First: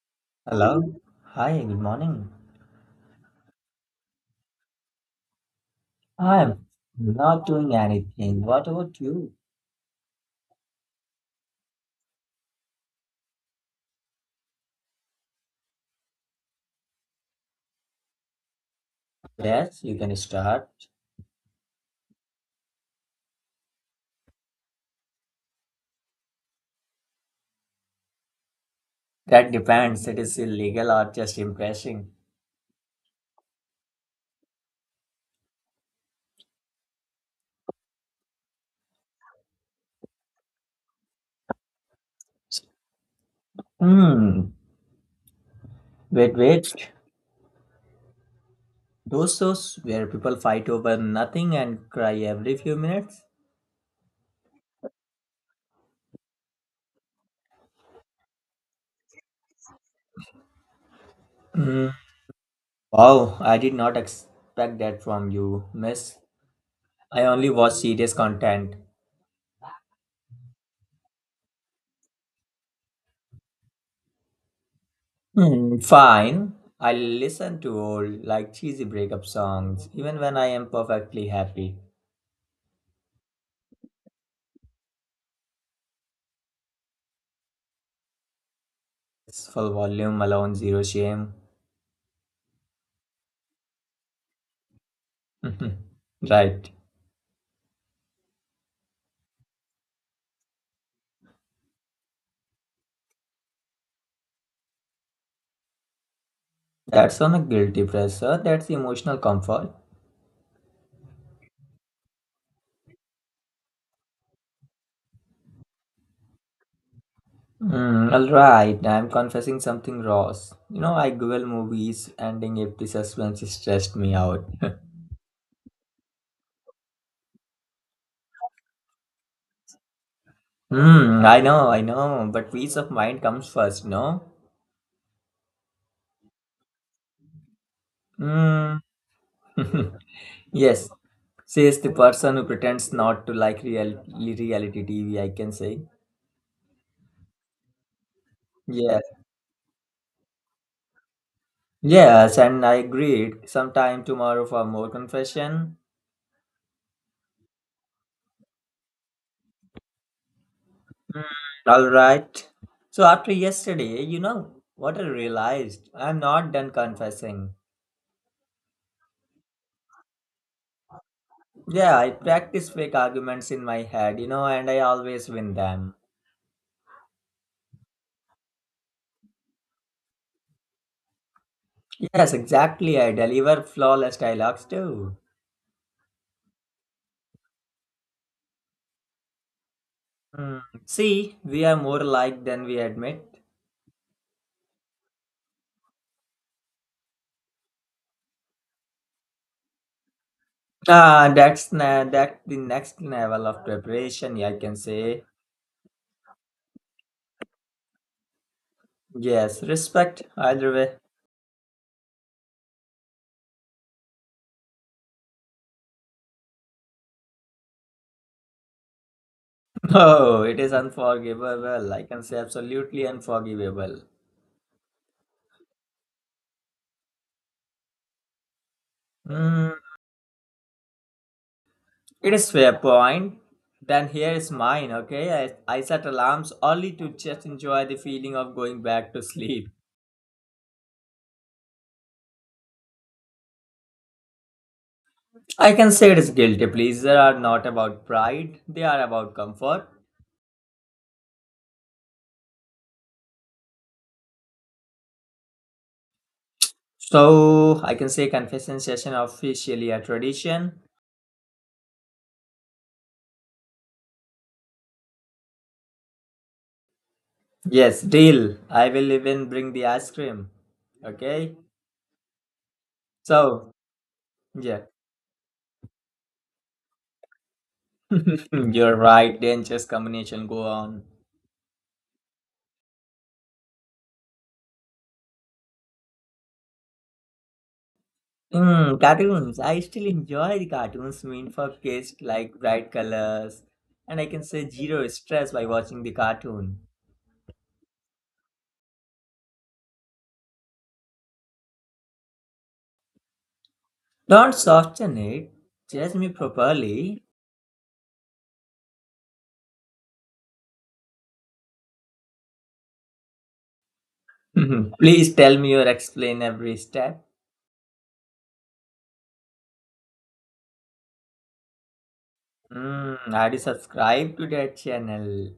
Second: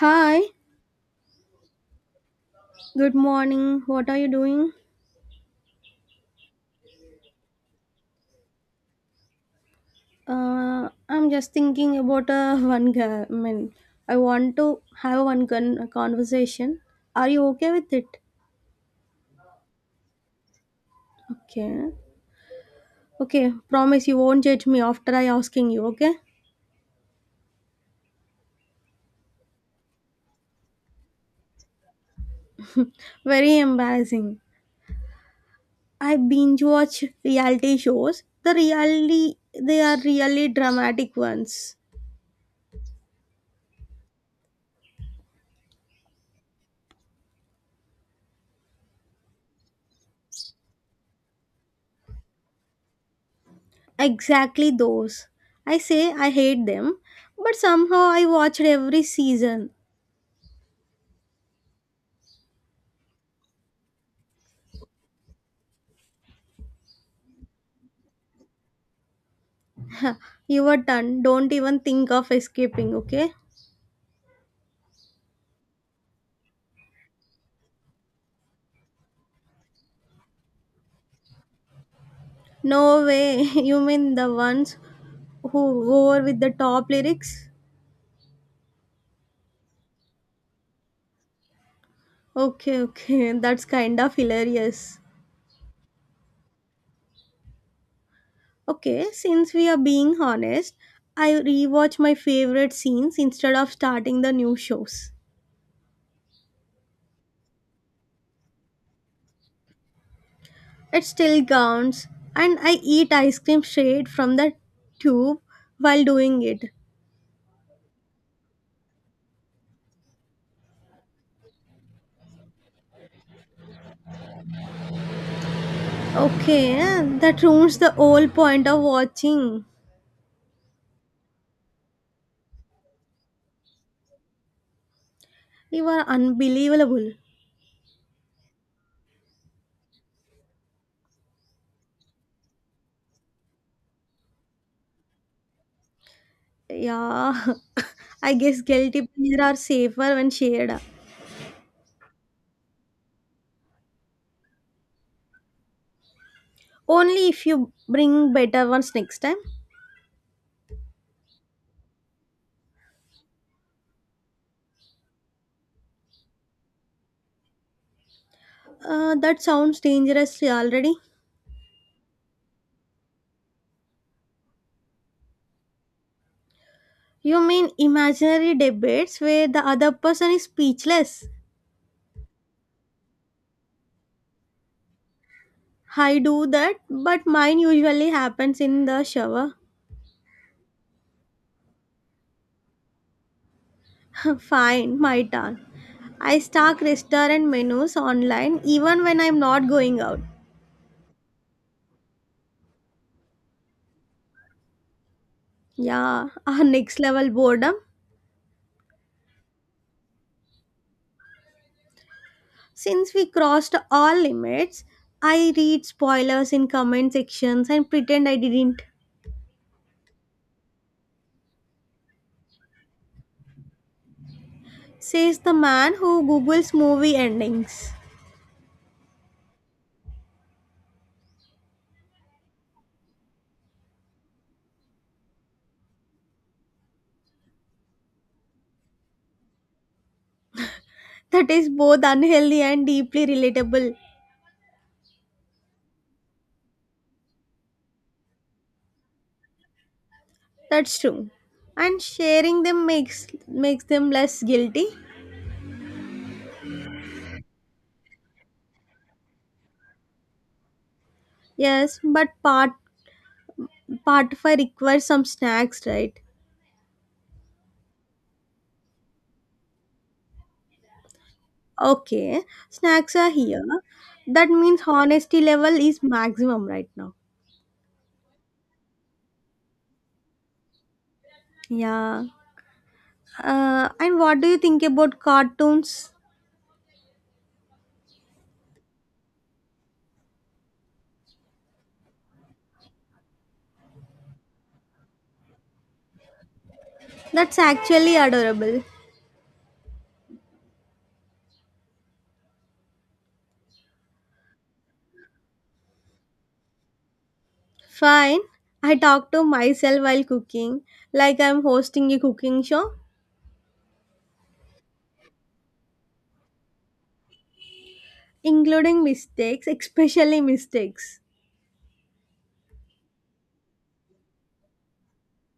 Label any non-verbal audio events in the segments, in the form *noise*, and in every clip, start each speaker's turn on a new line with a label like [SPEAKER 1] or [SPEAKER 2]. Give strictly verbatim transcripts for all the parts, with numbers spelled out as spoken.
[SPEAKER 1] Hi,
[SPEAKER 2] Hello. Hi, good morning.
[SPEAKER 1] good morning. What are you doing?
[SPEAKER 2] I'm not doing anything. What about you?
[SPEAKER 1] Uh, I'm just thinking about uh, *laughs* one guy. I mean, I want to have one con- conversation. Are you okay with it?
[SPEAKER 2] Yes, you can start.
[SPEAKER 1] Okay. Okay, promise you won't judge me after I asking you, okay?
[SPEAKER 2] That depends. It is illegal or just impressing.
[SPEAKER 1] Very embarrassing. I binge watch reality shows. The reality, they are really dramatic ones.
[SPEAKER 2] Hmm. Wait, wait. Those shows where people fight over nothing and cry every few minutes?
[SPEAKER 1] Exactly those. I say I hate them, but somehow I watched every season.
[SPEAKER 2] Hmm. Wow, I did not expect that from you, miss. I only watch serious content.
[SPEAKER 1] You are done. Don't even think of escaping, okay?
[SPEAKER 2] Hmm, fine. I listen to old, like cheesy breakup songs, even when I am perfectly happy.
[SPEAKER 1] No way. *laughs* You mean the ones who go over with the top lyrics?
[SPEAKER 2] It's full volume alone, zero shame.
[SPEAKER 1] Okay, okay. *laughs* That's kind of hilarious.
[SPEAKER 2] *laughs* Mhm. Right.
[SPEAKER 1] Okay, since we are being honest, I rewatch my favorite scenes instead of starting the new shows.
[SPEAKER 2] That's on a guilty pressure. That's emotional comfort.
[SPEAKER 1] It still counts, and I eat ice cream straight from the tube while doing it.
[SPEAKER 2] Hmm, alright, I'm confessing something gross. You know, I Google movies ending if the suspense stressed me out. *laughs*
[SPEAKER 1] Okay, that ruins the whole point of watching.
[SPEAKER 2] Hmm, I know, I know, but peace of mind comes first, no?
[SPEAKER 1] You are unbelievable.
[SPEAKER 2] Hmm. *laughs* Yes, says the person who pretends not to like reality, reality T V, I can say.
[SPEAKER 1] Yeah, *laughs* I guess
[SPEAKER 2] Yeah.
[SPEAKER 1] guilty pleasure are safer when shared.
[SPEAKER 2] Yes, and I agreed. Sometime tomorrow for more confession.
[SPEAKER 1] Only if you bring better ones next time.
[SPEAKER 2] Mm, all right. So after yesterday, you know what I realized? I'm not done confessing.
[SPEAKER 1] Uh, that sounds dangerous already.
[SPEAKER 2] Yeah, I practice fake arguments in my head, you know, and I always win them.
[SPEAKER 1] You mean imaginary debates where the other person is speechless?
[SPEAKER 2] Yes, exactly. I deliver flawless dialogues too.
[SPEAKER 1] I do that, but mine usually happens in the shower.
[SPEAKER 2] Hmm. See, we are more alike than we admit.
[SPEAKER 1] *laughs* Fine, my turn. I stalk restaurant menus online even when I'm not going out.
[SPEAKER 2] Ah, that's na- that the next level of preparation, yeah, I can say.
[SPEAKER 1] Yeah, *laughs* our next level boredom.
[SPEAKER 2] Yes, respect either way.
[SPEAKER 1] Since we crossed all limits, I read spoilers in comment sections and pretend I didn't,
[SPEAKER 2] *laughs* Oh, it is unforgivable. I can say absolutely unforgivable.
[SPEAKER 1] says the man who Googles movie endings.
[SPEAKER 2] Mm, it is fair point. Then here is mine, okay? I, I set alarms only to just enjoy the feeling of going back to sleep.
[SPEAKER 1] That is both unhealthy and deeply relatable.
[SPEAKER 2] I can say it is guilty pleaser are not about pride, they are about comfort.
[SPEAKER 1] That's true. And sharing them makes makes them less guilty.
[SPEAKER 2] So I can say confession session officially a tradition.
[SPEAKER 1] Yes, but part part five requires some snacks, right?
[SPEAKER 2] Yes, deal. I will even bring the ice cream. Okay?
[SPEAKER 1] Okay, snacks are here.
[SPEAKER 2] So,
[SPEAKER 1] That means
[SPEAKER 2] yeah.
[SPEAKER 1] honesty level is maximum right now.
[SPEAKER 2] *laughs* You're right, dangerous combination go on.
[SPEAKER 1] Yeah. Uh, and what do you think about cartoons?
[SPEAKER 2] Mm, cartoons. I still enjoy the cartoons mean for kids like bright colors, and I can say zero stress by watching the cartoon.
[SPEAKER 1] That's actually adorable.
[SPEAKER 2] Don't soften it. Judge me properly.
[SPEAKER 1] Fine. I talk to myself while cooking, like I'm hosting a cooking show,
[SPEAKER 2] *laughs* Please tell me or explain every step.
[SPEAKER 1] including mistakes, especially mistakes.
[SPEAKER 2] Mm, I do subscribe to that channel.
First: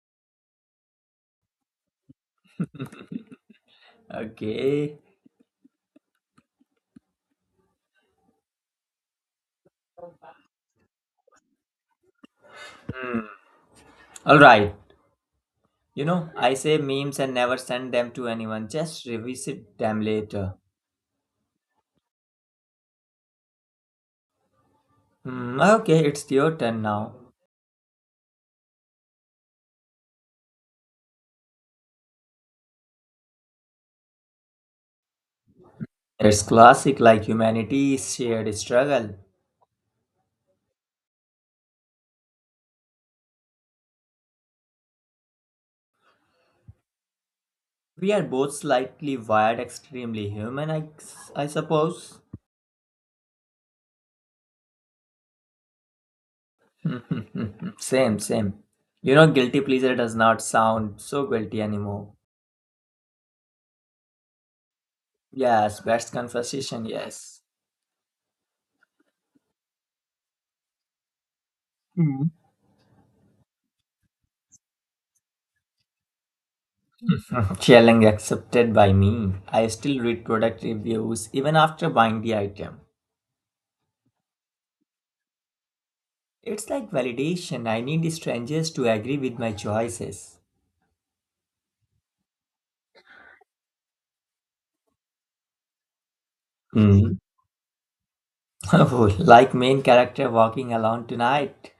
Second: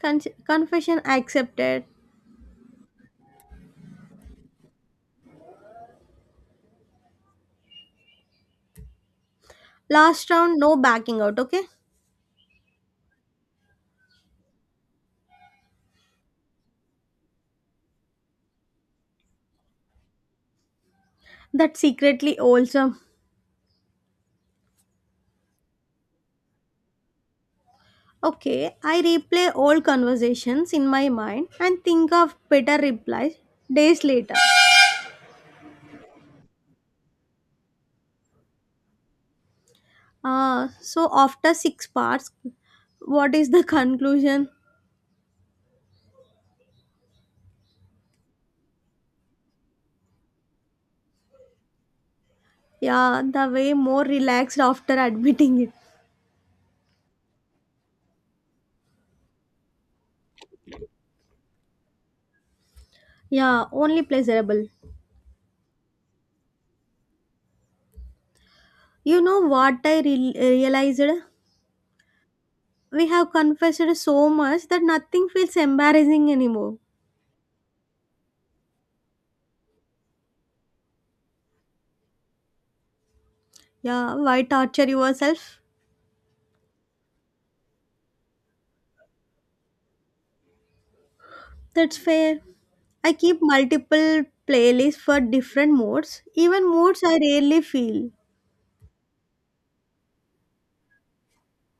[SPEAKER 1] Con- Confession accepted.
[SPEAKER 2] Okay.
[SPEAKER 1] Last round, no backing out, okay?
[SPEAKER 2] Hmm. All right. You know, I say memes and never send them to anyone. Just revisit them later.
[SPEAKER 1] That's secretly awesome.
[SPEAKER 2] Hmm, okay, it's your turn now.
[SPEAKER 1] Okay, I replay old conversations in my mind and think of better replies days later.
[SPEAKER 2] It's classic like humanity's shared struggle.
[SPEAKER 1] Uh, so after six parts, what is the *laughs* conclusion?
[SPEAKER 2] We are both slightly wired, extremely human, I, I suppose.
[SPEAKER 1] Yeah, the way more relaxed after *laughs* admitting it.
[SPEAKER 2] *laughs* Same, same. You know, guilty pleasure does not sound so guilty anymore.
[SPEAKER 1] Yeah, only pleasurable.
[SPEAKER 2] Yes, best conversation, yes.
[SPEAKER 1] You know what I re- realized?
[SPEAKER 2] Hmm.
[SPEAKER 1] We have confessed so much that nothing feels embarrassing anymore.
[SPEAKER 2] *laughs* Challenge accepted by me. I still read product reviews even after buying the item.
[SPEAKER 1] Yeah, why torture yourself?
[SPEAKER 2] It's like validation. I need strangers to agree with my choices.
[SPEAKER 1] That's fair. I keep multiple playlists for different moods, even moods
[SPEAKER 2] Hmm.
[SPEAKER 1] I
[SPEAKER 2] *laughs*
[SPEAKER 1] rarely feel.
[SPEAKER 2] Oh, like main character walking alone tonight.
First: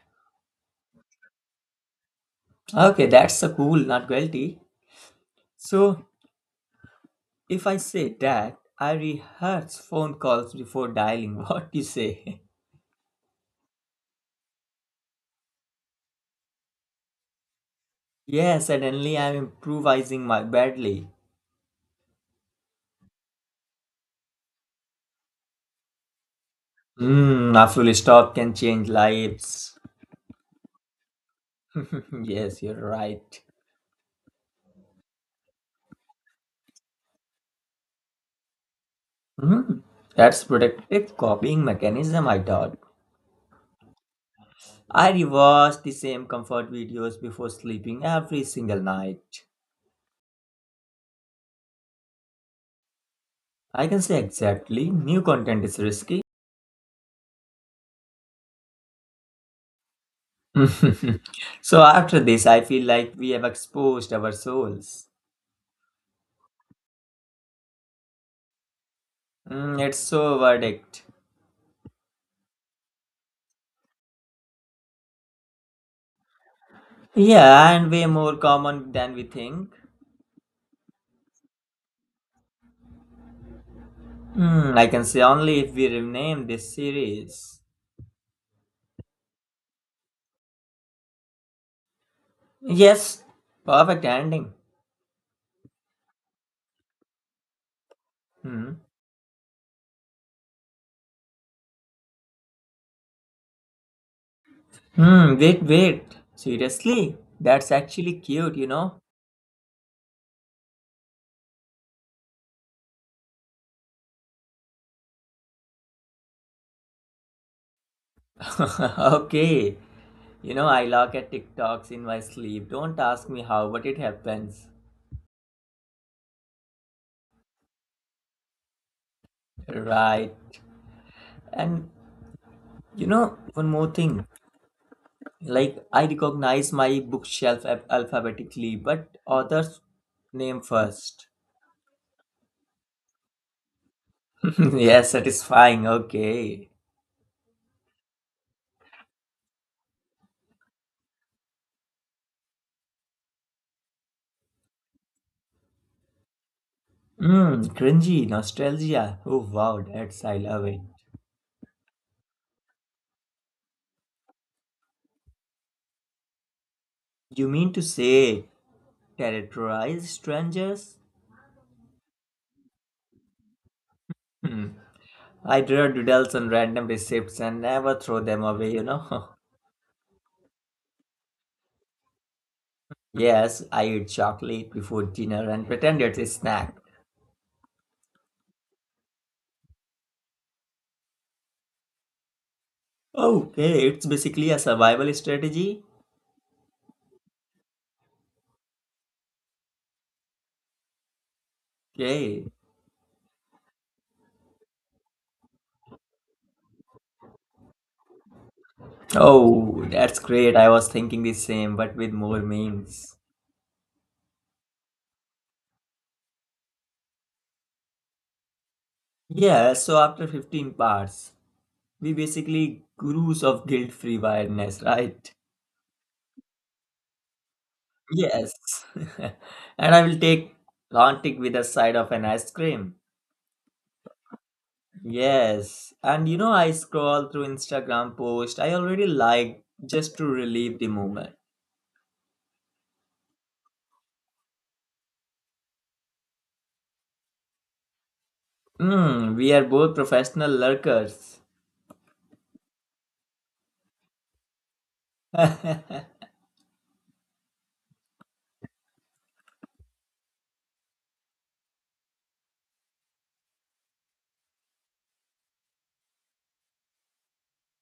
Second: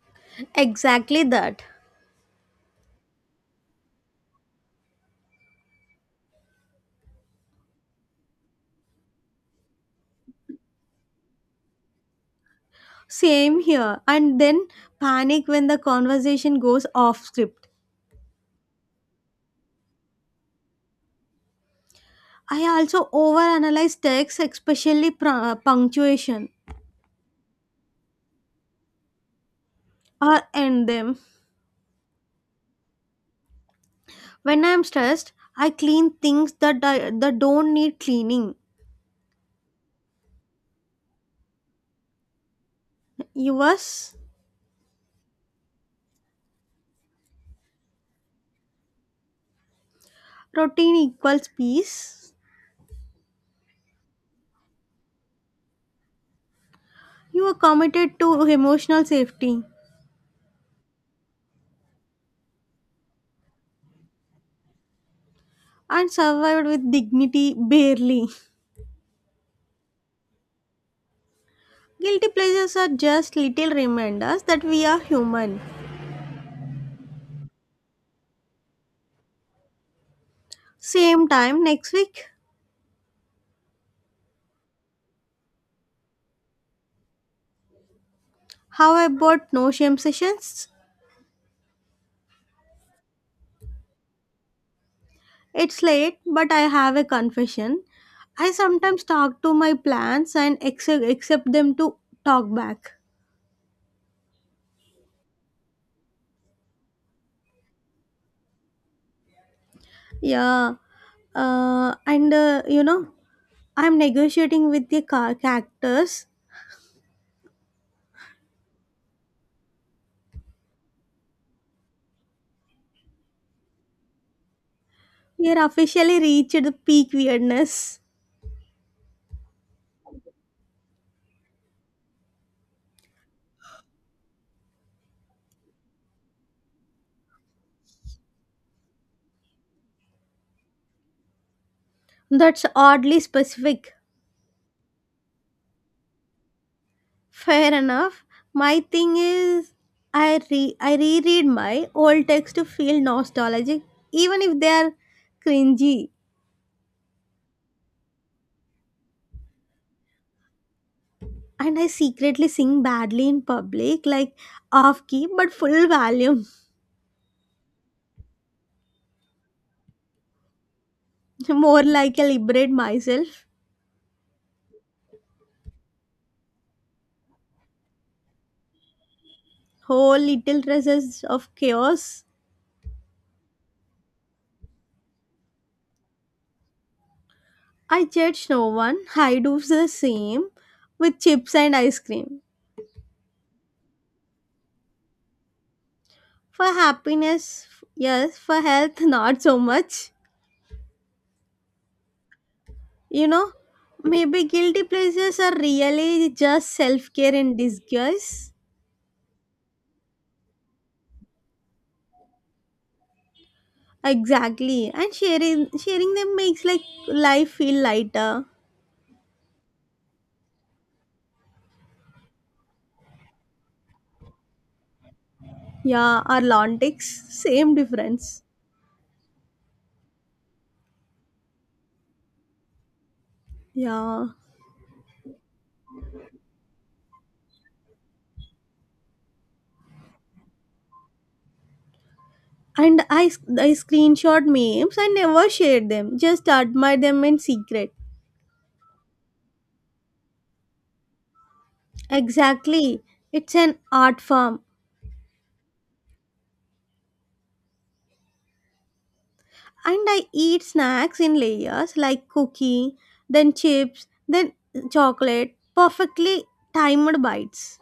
[SPEAKER 1] Exactly that.
[SPEAKER 2] Okay, that's so cool, not guilty. So, if I say that, I rehearse phone calls before dialing. *laughs* What do you say?
[SPEAKER 1] Same here. And then panic when the conversation goes off script.
[SPEAKER 2] Yeah, suddenly I'm improvising my badly.
[SPEAKER 1] I also overanalyze texts, especially pr- punctuation
[SPEAKER 2] Hmm, a full stop can change lives.
[SPEAKER 1] or end them.
[SPEAKER 2] *laughs* Yes, you're right.
[SPEAKER 1] When I'm stressed, I clean things that, I, that don't need cleaning.
[SPEAKER 2] Hmm, that's protective copying mechanism, I thought.
[SPEAKER 1] Yours?
[SPEAKER 2] I rewatch the same comfort videos before sleeping every single night.
[SPEAKER 1] Routine equals peace.
[SPEAKER 2] I can say exactly, new content is risky.
[SPEAKER 1] You are committed to emotional safety
[SPEAKER 2] *laughs* So after this, I feel like we have exposed our souls.
[SPEAKER 1] and survived with dignity barely.
[SPEAKER 2] Mm, it's so verdict.
[SPEAKER 1] Guilty pleasures are just little reminders that we are human.
[SPEAKER 2] Yeah, and way more common than we think.
[SPEAKER 1] Same time next week.
[SPEAKER 2] Mm, I can say only if we rename this series.
[SPEAKER 1] How about no shame sessions?
[SPEAKER 2] Yes, perfect ending.
[SPEAKER 1] It's late, but I have a confession. I
[SPEAKER 2] Hmm.
[SPEAKER 1] sometimes talk to my plants and ex- accept them to talk back.
[SPEAKER 2] Hmm. Wait, wait. Seriously, that's actually cute, you know.
[SPEAKER 1] Yeah, uh, and uh, you know, I'm negotiating with the ca- cactus.
[SPEAKER 2] *laughs* Okay. You know, I look at TikToks in my sleep. Don't ask me how, but it happens.
[SPEAKER 1] We are officially reached the peak weirdness.
[SPEAKER 2] Right. And you know, one more thing. Like, I recognize my bookshelf alph- alphabetically, but author's name first.
[SPEAKER 1] That's oddly specific.
[SPEAKER 2] *laughs* Yes, satisfying. Okay.
[SPEAKER 1] Fair enough. My thing is, I re I reread my old texts to feel nostalgic, even if they are cringy.
[SPEAKER 2] Mm, cringy, nostalgia. Oh, wow, that's, I love it.
[SPEAKER 1] And I secretly sing badly in public, like off key but full volume.
[SPEAKER 2] You mean to say terrorize strangers?
[SPEAKER 1] *laughs* More like I liberate myself.
[SPEAKER 2] Hmm. I draw doodles on random receipts and never throw them away, you know. *laughs*
[SPEAKER 1] Whole little dresses of chaos.
[SPEAKER 2] Yes, I eat chocolate before dinner and pretend it's a snack.
[SPEAKER 1] I judge no one. I do the same with chips and ice cream.
[SPEAKER 2] Okay, it's basically a survival strategy.
[SPEAKER 1] For happiness, yes. For health, *laughs* not so much.
[SPEAKER 2] Okay.
[SPEAKER 1] You know, maybe guilty pleasures are really just self care in disguise.
[SPEAKER 2] Oh, that's great. I was thinking the same, but with more memes.
[SPEAKER 1] Exactly, and sharing sharing them makes like life feel lighter.
[SPEAKER 2] Yeah, so after fifteen parts, we basically gurus of guilt-free weirdness, right?
[SPEAKER 1] Yeah, our Lantics, same difference.
[SPEAKER 2] Yes. *laughs* And I will take Lantic with a side of an ice cream.
[SPEAKER 1] Yeah.
[SPEAKER 2] Yes. And you know, I scroll through Instagram post I already like just to relieve the moment.
[SPEAKER 1] And I, I screenshot memes. I never shared them. Just admire them in secret.
[SPEAKER 2] Hmm, we are both professional lurkers.
[SPEAKER 1] Exactly. It's an art form.
[SPEAKER 2] *laughs*
[SPEAKER 1] And I eat snacks in layers like cookie, then chips, then chocolate. Perfectly timed bites.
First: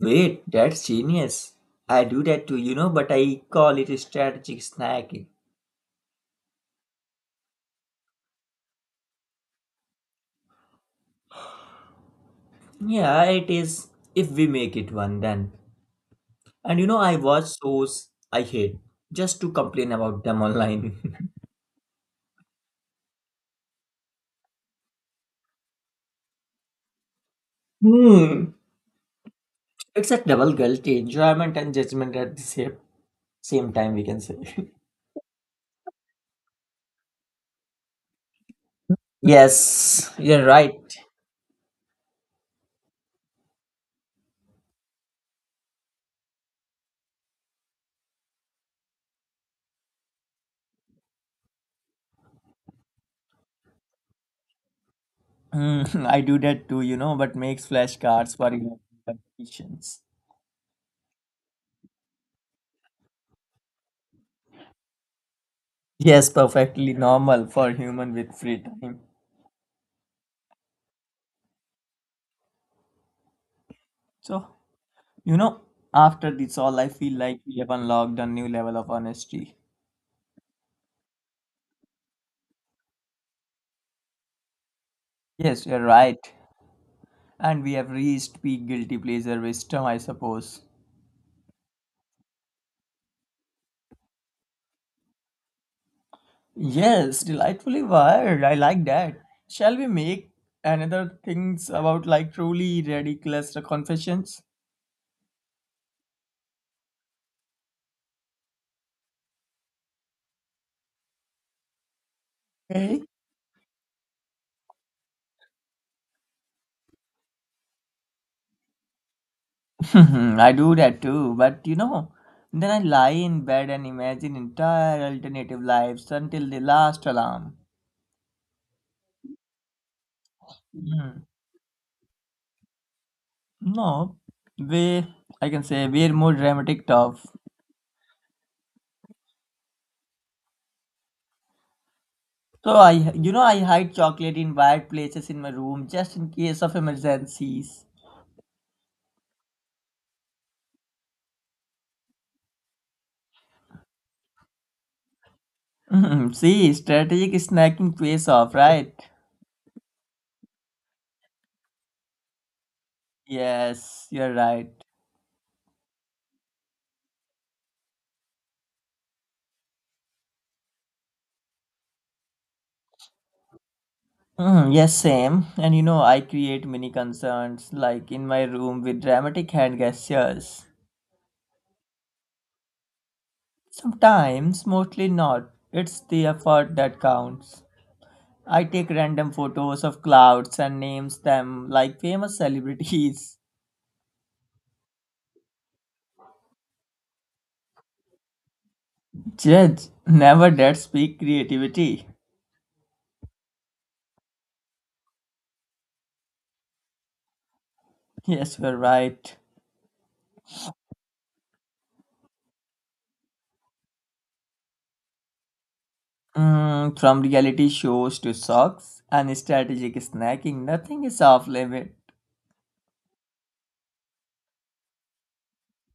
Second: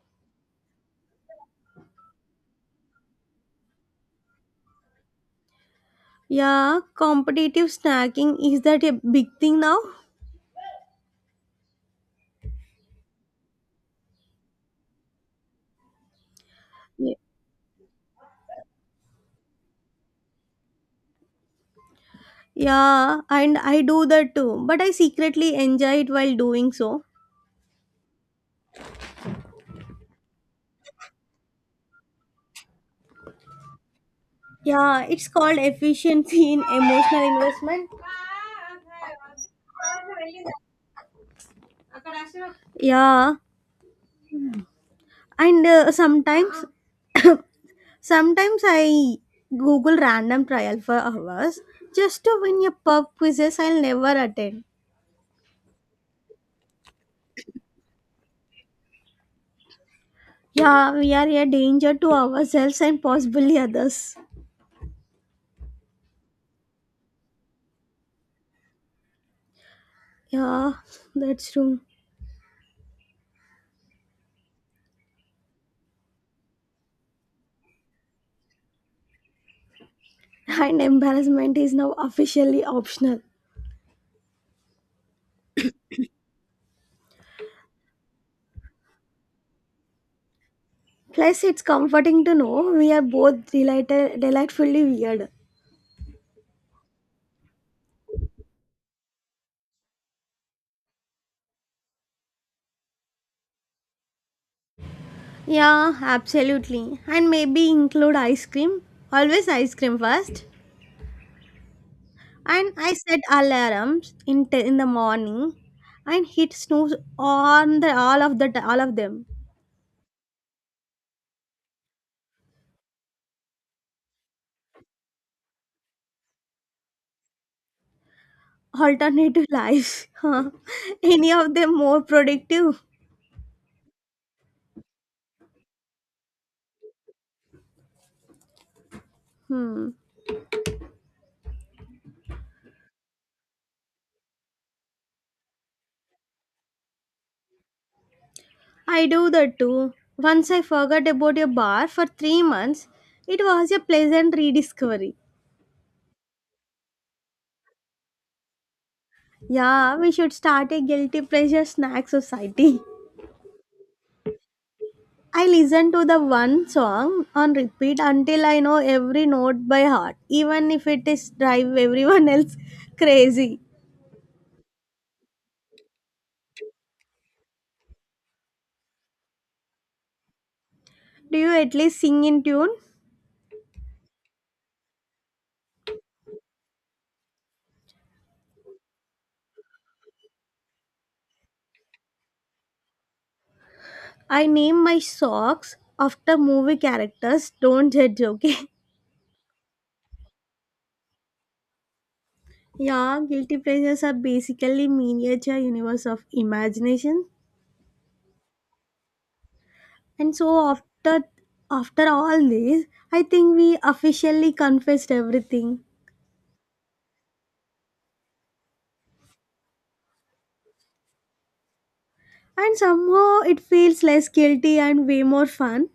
[SPEAKER 2] Wait, that's genius. I do that too, you know, but I call it strategic snacking.
[SPEAKER 1] Yeah, competitive snacking is that a big thing now?
[SPEAKER 2] Yeah, it is if we make it one then. And you know,
[SPEAKER 1] Ye-
[SPEAKER 2] I watch shows I hate just to complain about them online. *laughs*
[SPEAKER 1] Yeah, and I do that too. But I secretly enjoy it while doing so.
[SPEAKER 2] Hmm. It's a double guilty enjoyment and judgment at the same, same time, we can say.
[SPEAKER 1] Yeah, it's called efficiency in emotional investment.
[SPEAKER 2] *laughs* Yes, you're right.
[SPEAKER 1] Yeah, and uh, sometimes, sometimes I Google random trial for hours just to win a pub quizzes I'll never attend.
[SPEAKER 2] Hmm, *laughs* I do that too, you know, but makes flashcards for emotional competitions.
[SPEAKER 1] Yeah, we are a danger to ourselves and possibly others.
[SPEAKER 2] Yes, perfectly normal for human with free time.
[SPEAKER 1] Yeah, that's true.
[SPEAKER 2] So, you know, after this all, I feel like we have unlocked a new level of honesty.
[SPEAKER 1] And embarrassment is now officially optional.
[SPEAKER 2] Yes, you're right. And we have reached peak guilty pleasure wisdom, I suppose.
[SPEAKER 1] Plus, it's comforting to know we are both delighted, delightfully weird.
[SPEAKER 2] Yes, delightfully wired. I like that. Shall we make another things about like truly ridiculous confessions?
[SPEAKER 1] Yeah, absolutely. And maybe include ice cream. Always ice cream first. And I
[SPEAKER 2] Hey?
[SPEAKER 1] set alarms in t- in the morning and hit snooze on the all of the t- all of them.
[SPEAKER 2] *laughs* I do that too, but you know, then I lie in bed and imagine entire alternative lives until the last alarm.
[SPEAKER 1] Alternative *laughs* life. Huh.
[SPEAKER 2] Mhm.
[SPEAKER 1] Any of them more productive?
[SPEAKER 2] No, we I can say we're more dramatic tough.
[SPEAKER 1] Hmm.
[SPEAKER 2] So I, you know, I hide chocolate in wide places in my room just in case of emergencies.
[SPEAKER 1] I do that too. Once I forgot about your bar for three months, it was a pleasant rediscovery.
[SPEAKER 2] Mhm. *laughs* See, strategic snacking pays off, right?
[SPEAKER 1] Yeah, we should start a guilty pleasure snack society. *laughs*
[SPEAKER 2] Yes, you're right.
[SPEAKER 1] I listen to the one song on repeat until I know every note by heart, even if it is drive everyone else *laughs* crazy.
[SPEAKER 2] Mhm. Yes, same. And you know, I create mini concerns like in my room with dramatic hand gestures.
[SPEAKER 1] Do you at least sing in tune?
[SPEAKER 2] Sometimes, mostly not. It's the effort that counts. I take random photos of clouds and names them like famous celebrities.
[SPEAKER 1] I name my socks after movie characters. Don't judge, okay?
[SPEAKER 2] *laughs* Judge never did speak creativity.
[SPEAKER 1] *laughs* Yeah, guilty pleasures are basically miniature universe of imagination.
[SPEAKER 2] Yes, you're right.
[SPEAKER 1] And so after after all this, I think we officially confessed everything.
[SPEAKER 2] Mm, from reality shows to socks and strategic snacking, nothing is off limit.
[SPEAKER 1] And somehow it feels less guilty and way more fun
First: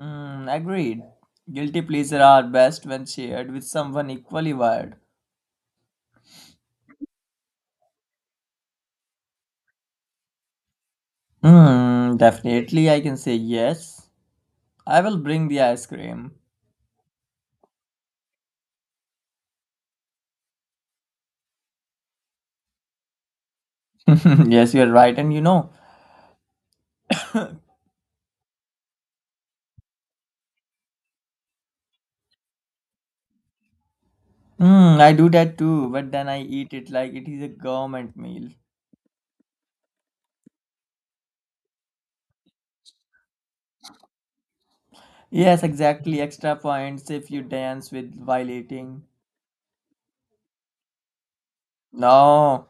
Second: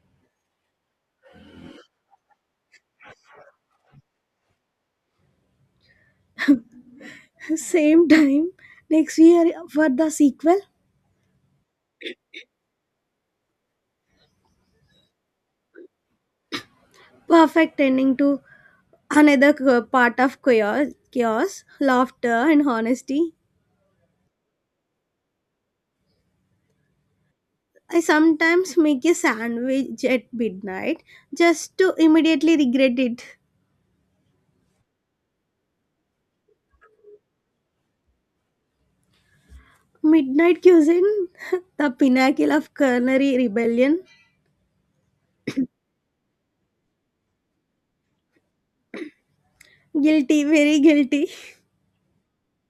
[SPEAKER 2] Mm, agreed. Guilty pleasure are best when shared with someone equally wired.
[SPEAKER 1] same time next year for the sequel.
[SPEAKER 2] Mm, definitely, I can say yes. I will bring the ice cream.
[SPEAKER 1] Perfect ending to another co- part of chaos, chaos, laughter, and honesty.
[SPEAKER 2] *laughs* Yes, you're right, and you know, *laughs*
[SPEAKER 1] I sometimes make a sandwich at midnight just to immediately regret it.
[SPEAKER 2] Mm, I do that too, but then I eat it like it is a government meal.
[SPEAKER 1] Midnight cuisine, *laughs* the pinnacle of culinary rebellion.
[SPEAKER 2] Yes, exactly. Extra points if you dance with while eating.
[SPEAKER 1] Guilty, very guilty. *laughs*
[SPEAKER 2] No,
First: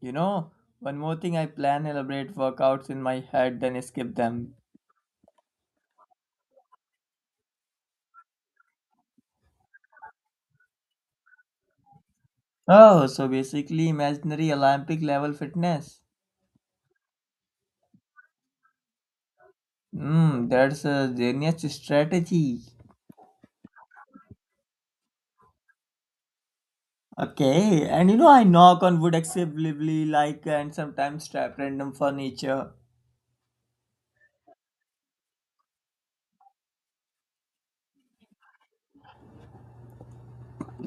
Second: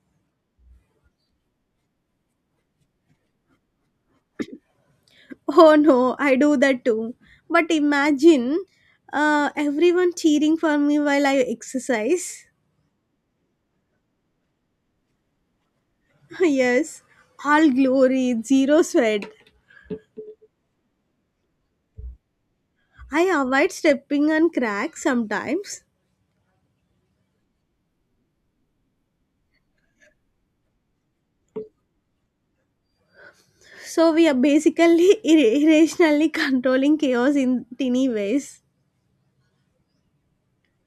[SPEAKER 2] you know, one more thing I plan elaborate workouts in my head, then skip them.
[SPEAKER 1] Oh no, I do that too. But imagine uh, everyone cheering for me while I exercise.
[SPEAKER 2] Oh, so basically imaginary Olympic level fitness.
[SPEAKER 1] *laughs* Yes, all glory, zero sweat.
[SPEAKER 2] Hmm, that's a genius strategy.
[SPEAKER 1] I avoid stepping on cracks sometimes.
[SPEAKER 2] Okay, and you know I knock on wood excessively like and sometimes trap random furniture.
[SPEAKER 1] So we are basically *laughs* ir- irrationally controlling chaos in teeny ways.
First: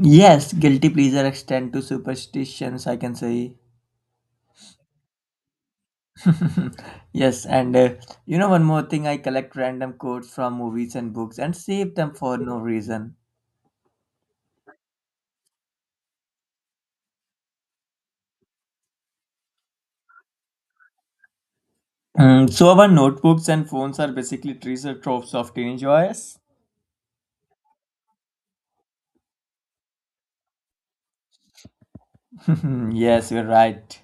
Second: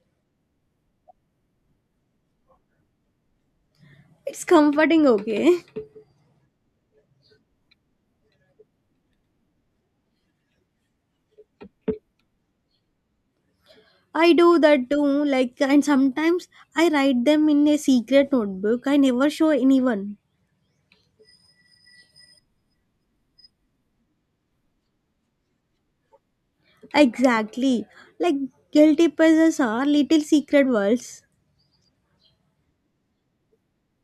[SPEAKER 2] Yes, guilty pleasure extend to superstitions, I can say.
[SPEAKER 1] It's comforting, okay?
[SPEAKER 2] *laughs* Yes, and uh, you know, one more thing I collect random quotes from movies and books and save them for no reason.
[SPEAKER 1] I do that too, like, and sometimes I write them in a secret notebook. I never show anyone.
[SPEAKER 2] Mm, so, our notebooks and phones are basically treasure troves of teenage joys.
[SPEAKER 1] Exactly. Like, guilty pleasures are little secret worlds.
[SPEAKER 2] *laughs* Yes, you're right.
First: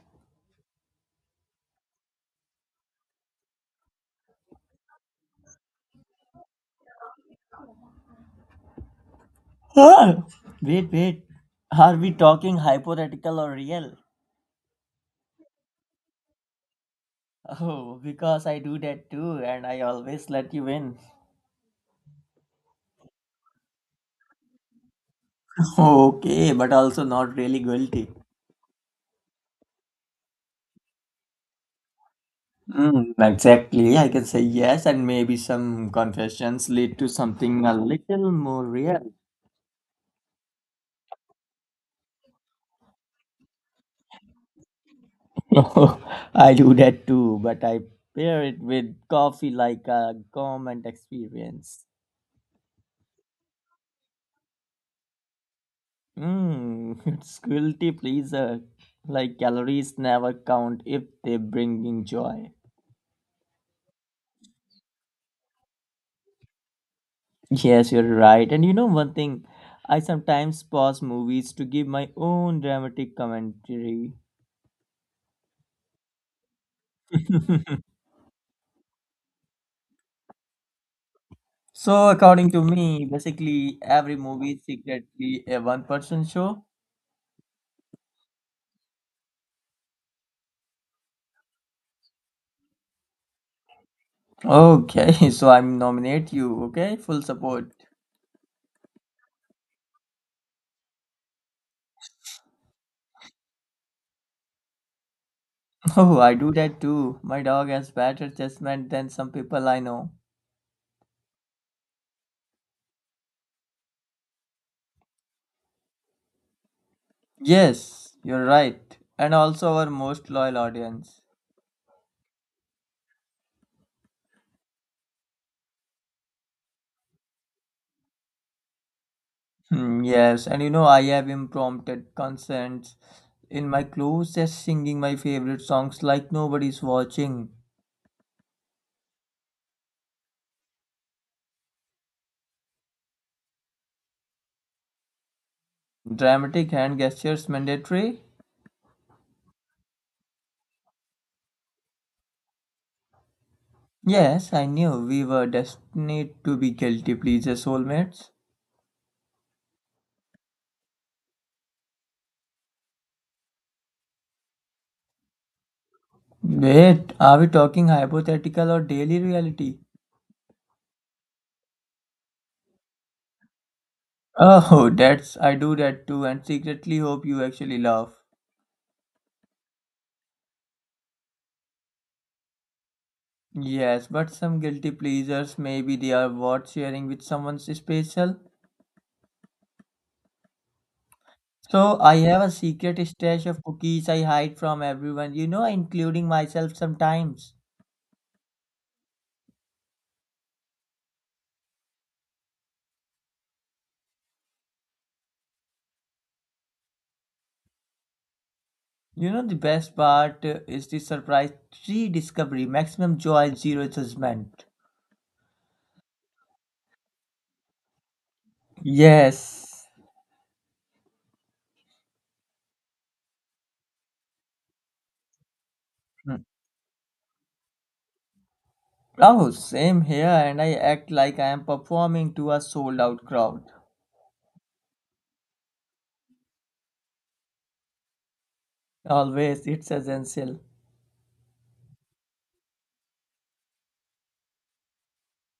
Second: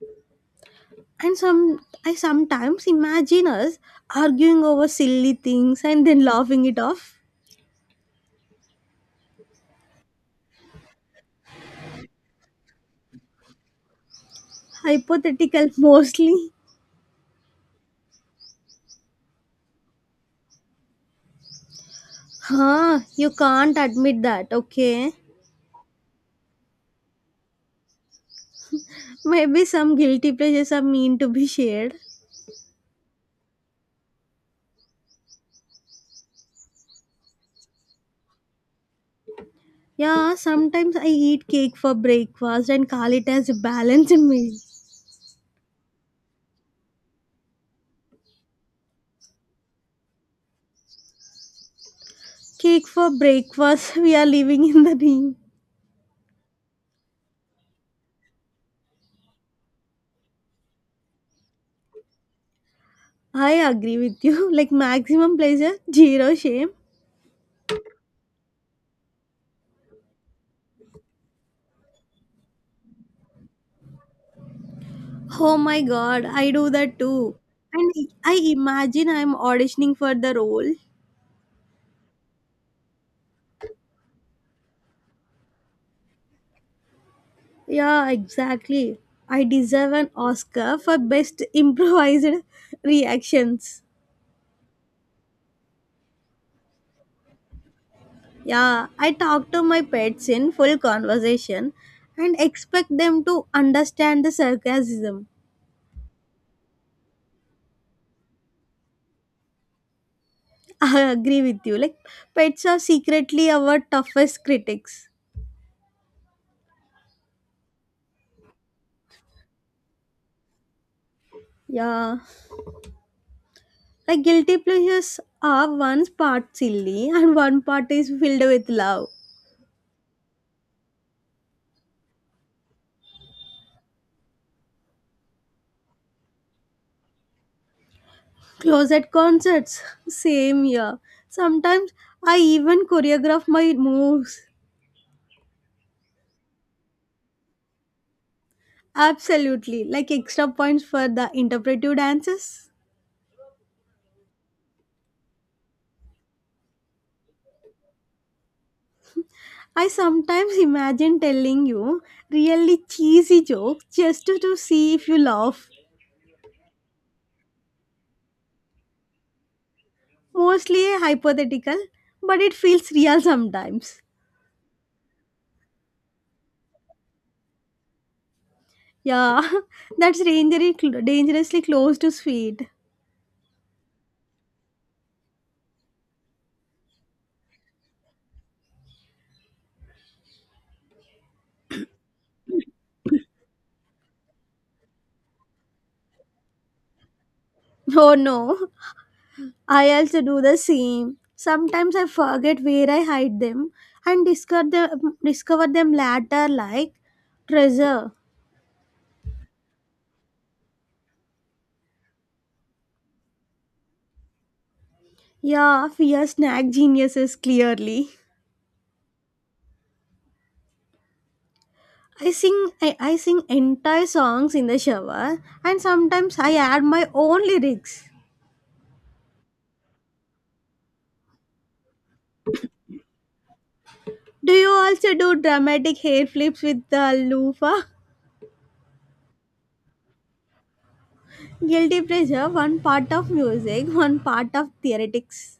[SPEAKER 1] And some I sometimes imagine us arguing over silly things and then laughing it off.
[SPEAKER 2] Ah, wait, wait. Are we talking hypothetical or real?
[SPEAKER 1] Hypothetical mostly.
[SPEAKER 2] Oh, because I do that too, and I always let you win. *laughs*
[SPEAKER 1] Huh, you can't admit that, okay?
[SPEAKER 2] Okay, but also not really guilty.
[SPEAKER 1] Maybe some guilty pleasures are meant to be shared.
[SPEAKER 2] Mm, exactly. I can say yes, and maybe some confessions lead to something a little more real.
[SPEAKER 1] Yeah, sometimes I eat cake for breakfast and call it as a balanced meal.
[SPEAKER 2] *laughs* I do that too, but I pair it with coffee like a gourmet experience.
[SPEAKER 1] Cake for breakfast, *laughs* we are living in the dream.
[SPEAKER 2] Mm, *laughs* it's guilty pleaser. Like calories never count if they bring in joy.
[SPEAKER 1] I agree with you. *laughs* Like maximum pleasure, zero shame.
[SPEAKER 2] Yes, you're right. And you know one thing, I sometimes pause movies to give my own dramatic commentary.
[SPEAKER 1] Oh my god, I do that too.
[SPEAKER 2] *laughs*
[SPEAKER 1] And I imagine I'm auditioning for the role.
[SPEAKER 2] So, according to me, basically every movie is secretly a one-person show.
[SPEAKER 1] Yeah, exactly. I deserve an Oscar for best *laughs* improvised reactions.
[SPEAKER 2] Okay, *laughs* so I'm nominate you. Okay, full support. *laughs*
[SPEAKER 1] Yeah, I talk to my pets in full conversation and expect them to understand the sarcasm.
[SPEAKER 2] Oh, I do that too. My dog has better judgment than some people I know.
[SPEAKER 1] *laughs* I agree with you. Like, pets are secretly our toughest critics.
[SPEAKER 2] Yes, you're right, and also our most loyal audience.
[SPEAKER 1] Yeah, like guilty pleasures are one part silly *laughs* and one part is filled with love.
[SPEAKER 2] Hmm, yes, and you know I have impromptu concerts in my closet, singing my favorite songs like nobody's watching.
[SPEAKER 1] Closet concerts, same here. Sometimes I even choreograph my moves.
[SPEAKER 2] Dramatic hand gestures mandatory.
[SPEAKER 1] Absolutely, like extra points for the interpretive dances.
[SPEAKER 2] Yes, I knew we were destined to be guilty pleasure soulmates.
[SPEAKER 1] I sometimes imagine telling you really cheesy jokes just to, to see if you laugh.
[SPEAKER 2] Wait, are we talking hypothetical or daily reality?
[SPEAKER 1] Mostly hypothetical, but it feels real sometimes.
[SPEAKER 2] Oh, *laughs* that's I do that too and secretly hope you actually laugh.
[SPEAKER 1] Yeah, *laughs* that's dangerously dangerously close to sweet.
[SPEAKER 2] Yes, but some guilty pleasures maybe they are worth sharing with someone special. So I have a secret stash of cookies I hide from everyone, you know, including myself sometimes.
[SPEAKER 1] *laughs* Oh no, I also do the same. Sometimes I forget where I hide them and discover them, discover them later like treasure.
[SPEAKER 2] You know the best part uh, is the surprise tree discovery, maximum joy, zero judgment.
[SPEAKER 1] Yeah, we are snack geniuses clearly.
[SPEAKER 2] Yes.
[SPEAKER 1] I sing I, I sing entire songs in the shower and sometimes
[SPEAKER 2] Mm.
[SPEAKER 1] I add my own lyrics.
[SPEAKER 2] Oh, same here, and I act like I am performing to a sold out crowd.
[SPEAKER 1] Do you also do dramatic hair flips with the loofah?
[SPEAKER 2] Always, it's essential.
[SPEAKER 1] Guilty pleasure, one part of music, one part of theoretics.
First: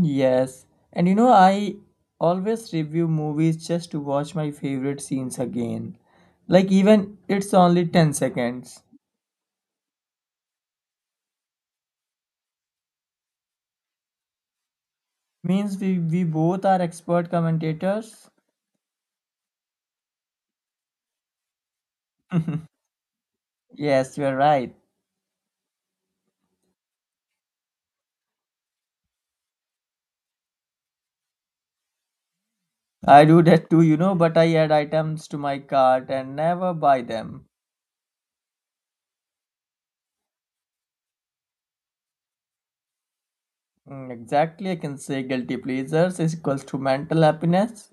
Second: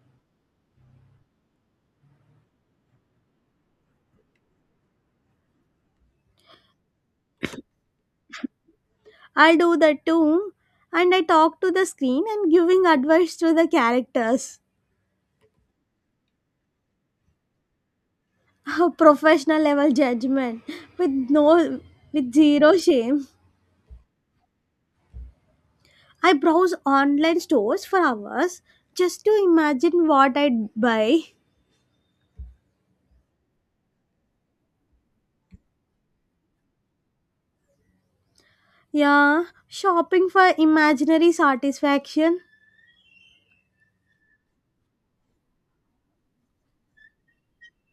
[SPEAKER 2] Yes. And you know, I always review movies just to watch my favorite scenes again. Like, even it's only 10 seconds.
[SPEAKER 1] I do that too. And I talk to the screen and giving advice to the characters.
[SPEAKER 2] Means we, we both are expert commentators.
[SPEAKER 1] *laughs* Professional level judgment with no with
[SPEAKER 2] *laughs*
[SPEAKER 1] zero shame.
[SPEAKER 2] Yes, you're right.
[SPEAKER 1] I browse online stores for hours just to imagine what I'd buy.
[SPEAKER 2] I do that too, you know, but I add items to my cart and never buy them.
[SPEAKER 1] Yeah, shopping for imaginary satisfaction.
[SPEAKER 2] Mm, Exactly, I can say guilty pleasures is equals to mental happiness.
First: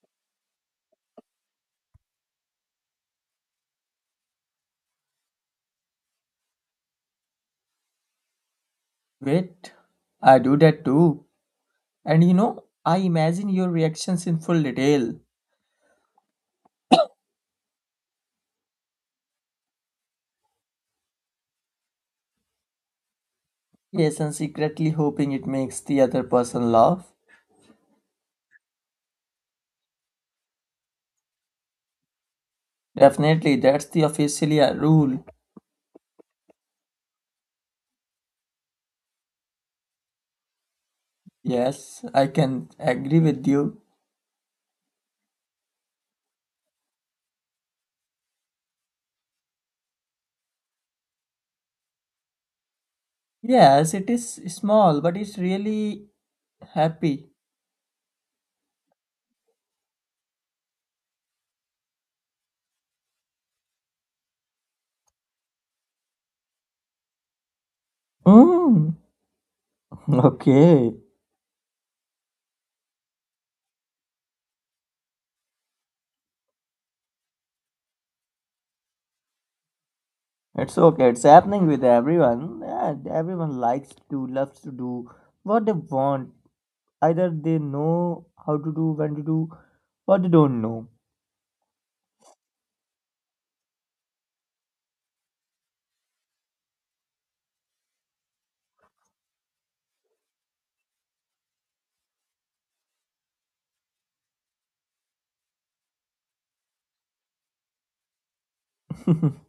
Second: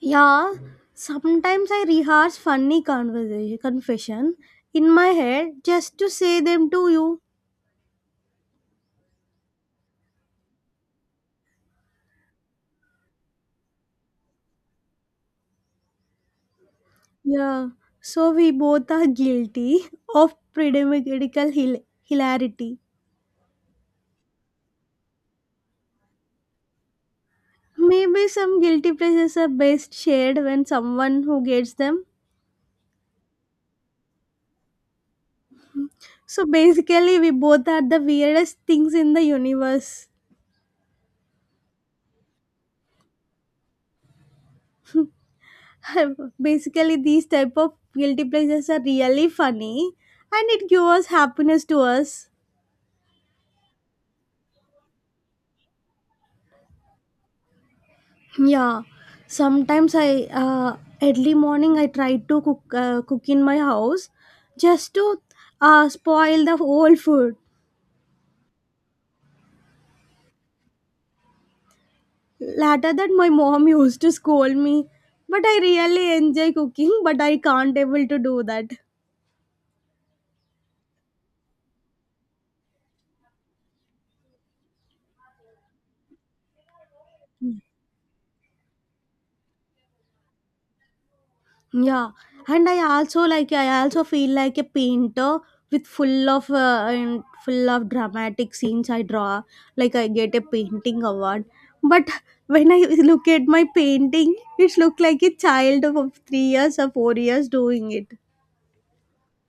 [SPEAKER 1] Yeah, sometimes I rehearse funny conversation confession in my head just to say them to you.
[SPEAKER 2] Wait, I do that too. And you know, I imagine your reactions in full detail.
[SPEAKER 1] Yeah, so we both are guilty *laughs* of pedagogical hil- hilarity.
[SPEAKER 2] Yes, and secretly hoping it makes the other person laugh.
[SPEAKER 1] Maybe some guilty pleasures are best shared when someone who gets them.
[SPEAKER 2] Definitely, that's the officially a rule.
[SPEAKER 1] So basically, we both are the weirdest things in the universe.
[SPEAKER 2] Yes, I can agree with you.
[SPEAKER 1] *laughs* Basically, these type of guilty pleasures are really funny, and it gives happiness to us.
[SPEAKER 2] Yes, it is small, but it's really happy.
[SPEAKER 1] Yeah, sometimes I uh, early morning I try to cook uh, cook in my house just to uh, spoil the whole food.
[SPEAKER 2] Mm, *laughs* okay.
[SPEAKER 1] Later that my mom *laughs* used to scold me, but I really enjoy cooking, but I can't able to do that.
[SPEAKER 2] It's okay. It's happening with everyone. Yeah, everyone likes to, loves to do what they want. Either they know how to do, when to do, or they don't know.
[SPEAKER 1] Yeah, and I also like I also feel like a painter with full of uh, and full of dramatic scenes I draw. Like I get a painting award, but when I *laughs* look at my painting, it look like a child of three years or four years doing it.
[SPEAKER 2] *laughs*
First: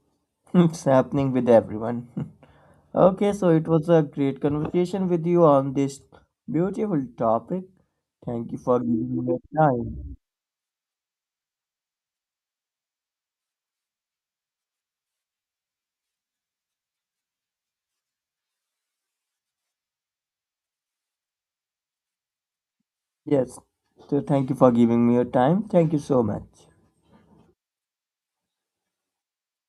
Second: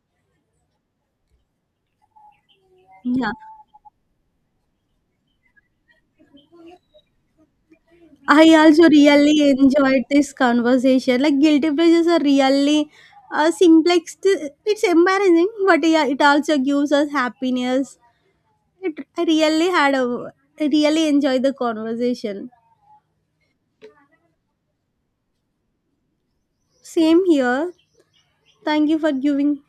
[SPEAKER 2] It's happening with everyone. *laughs*
[SPEAKER 1] Yeah,
[SPEAKER 2] Okay, so it was a great conversation with you on this beautiful topic. Thank
[SPEAKER 1] I
[SPEAKER 2] you for
[SPEAKER 1] also
[SPEAKER 2] giving me your
[SPEAKER 1] really enjoyed
[SPEAKER 2] time.
[SPEAKER 1] this conversation. Like guilty pleasures are really uh, simplex. It's embarrassing, but yeah, it also gives us happiness. It, I really had a, I really enjoyed the conversation.
[SPEAKER 2] Yes, so thank you for giving me your time. Thank you so much.
[SPEAKER 1] Same here. Thank you for giving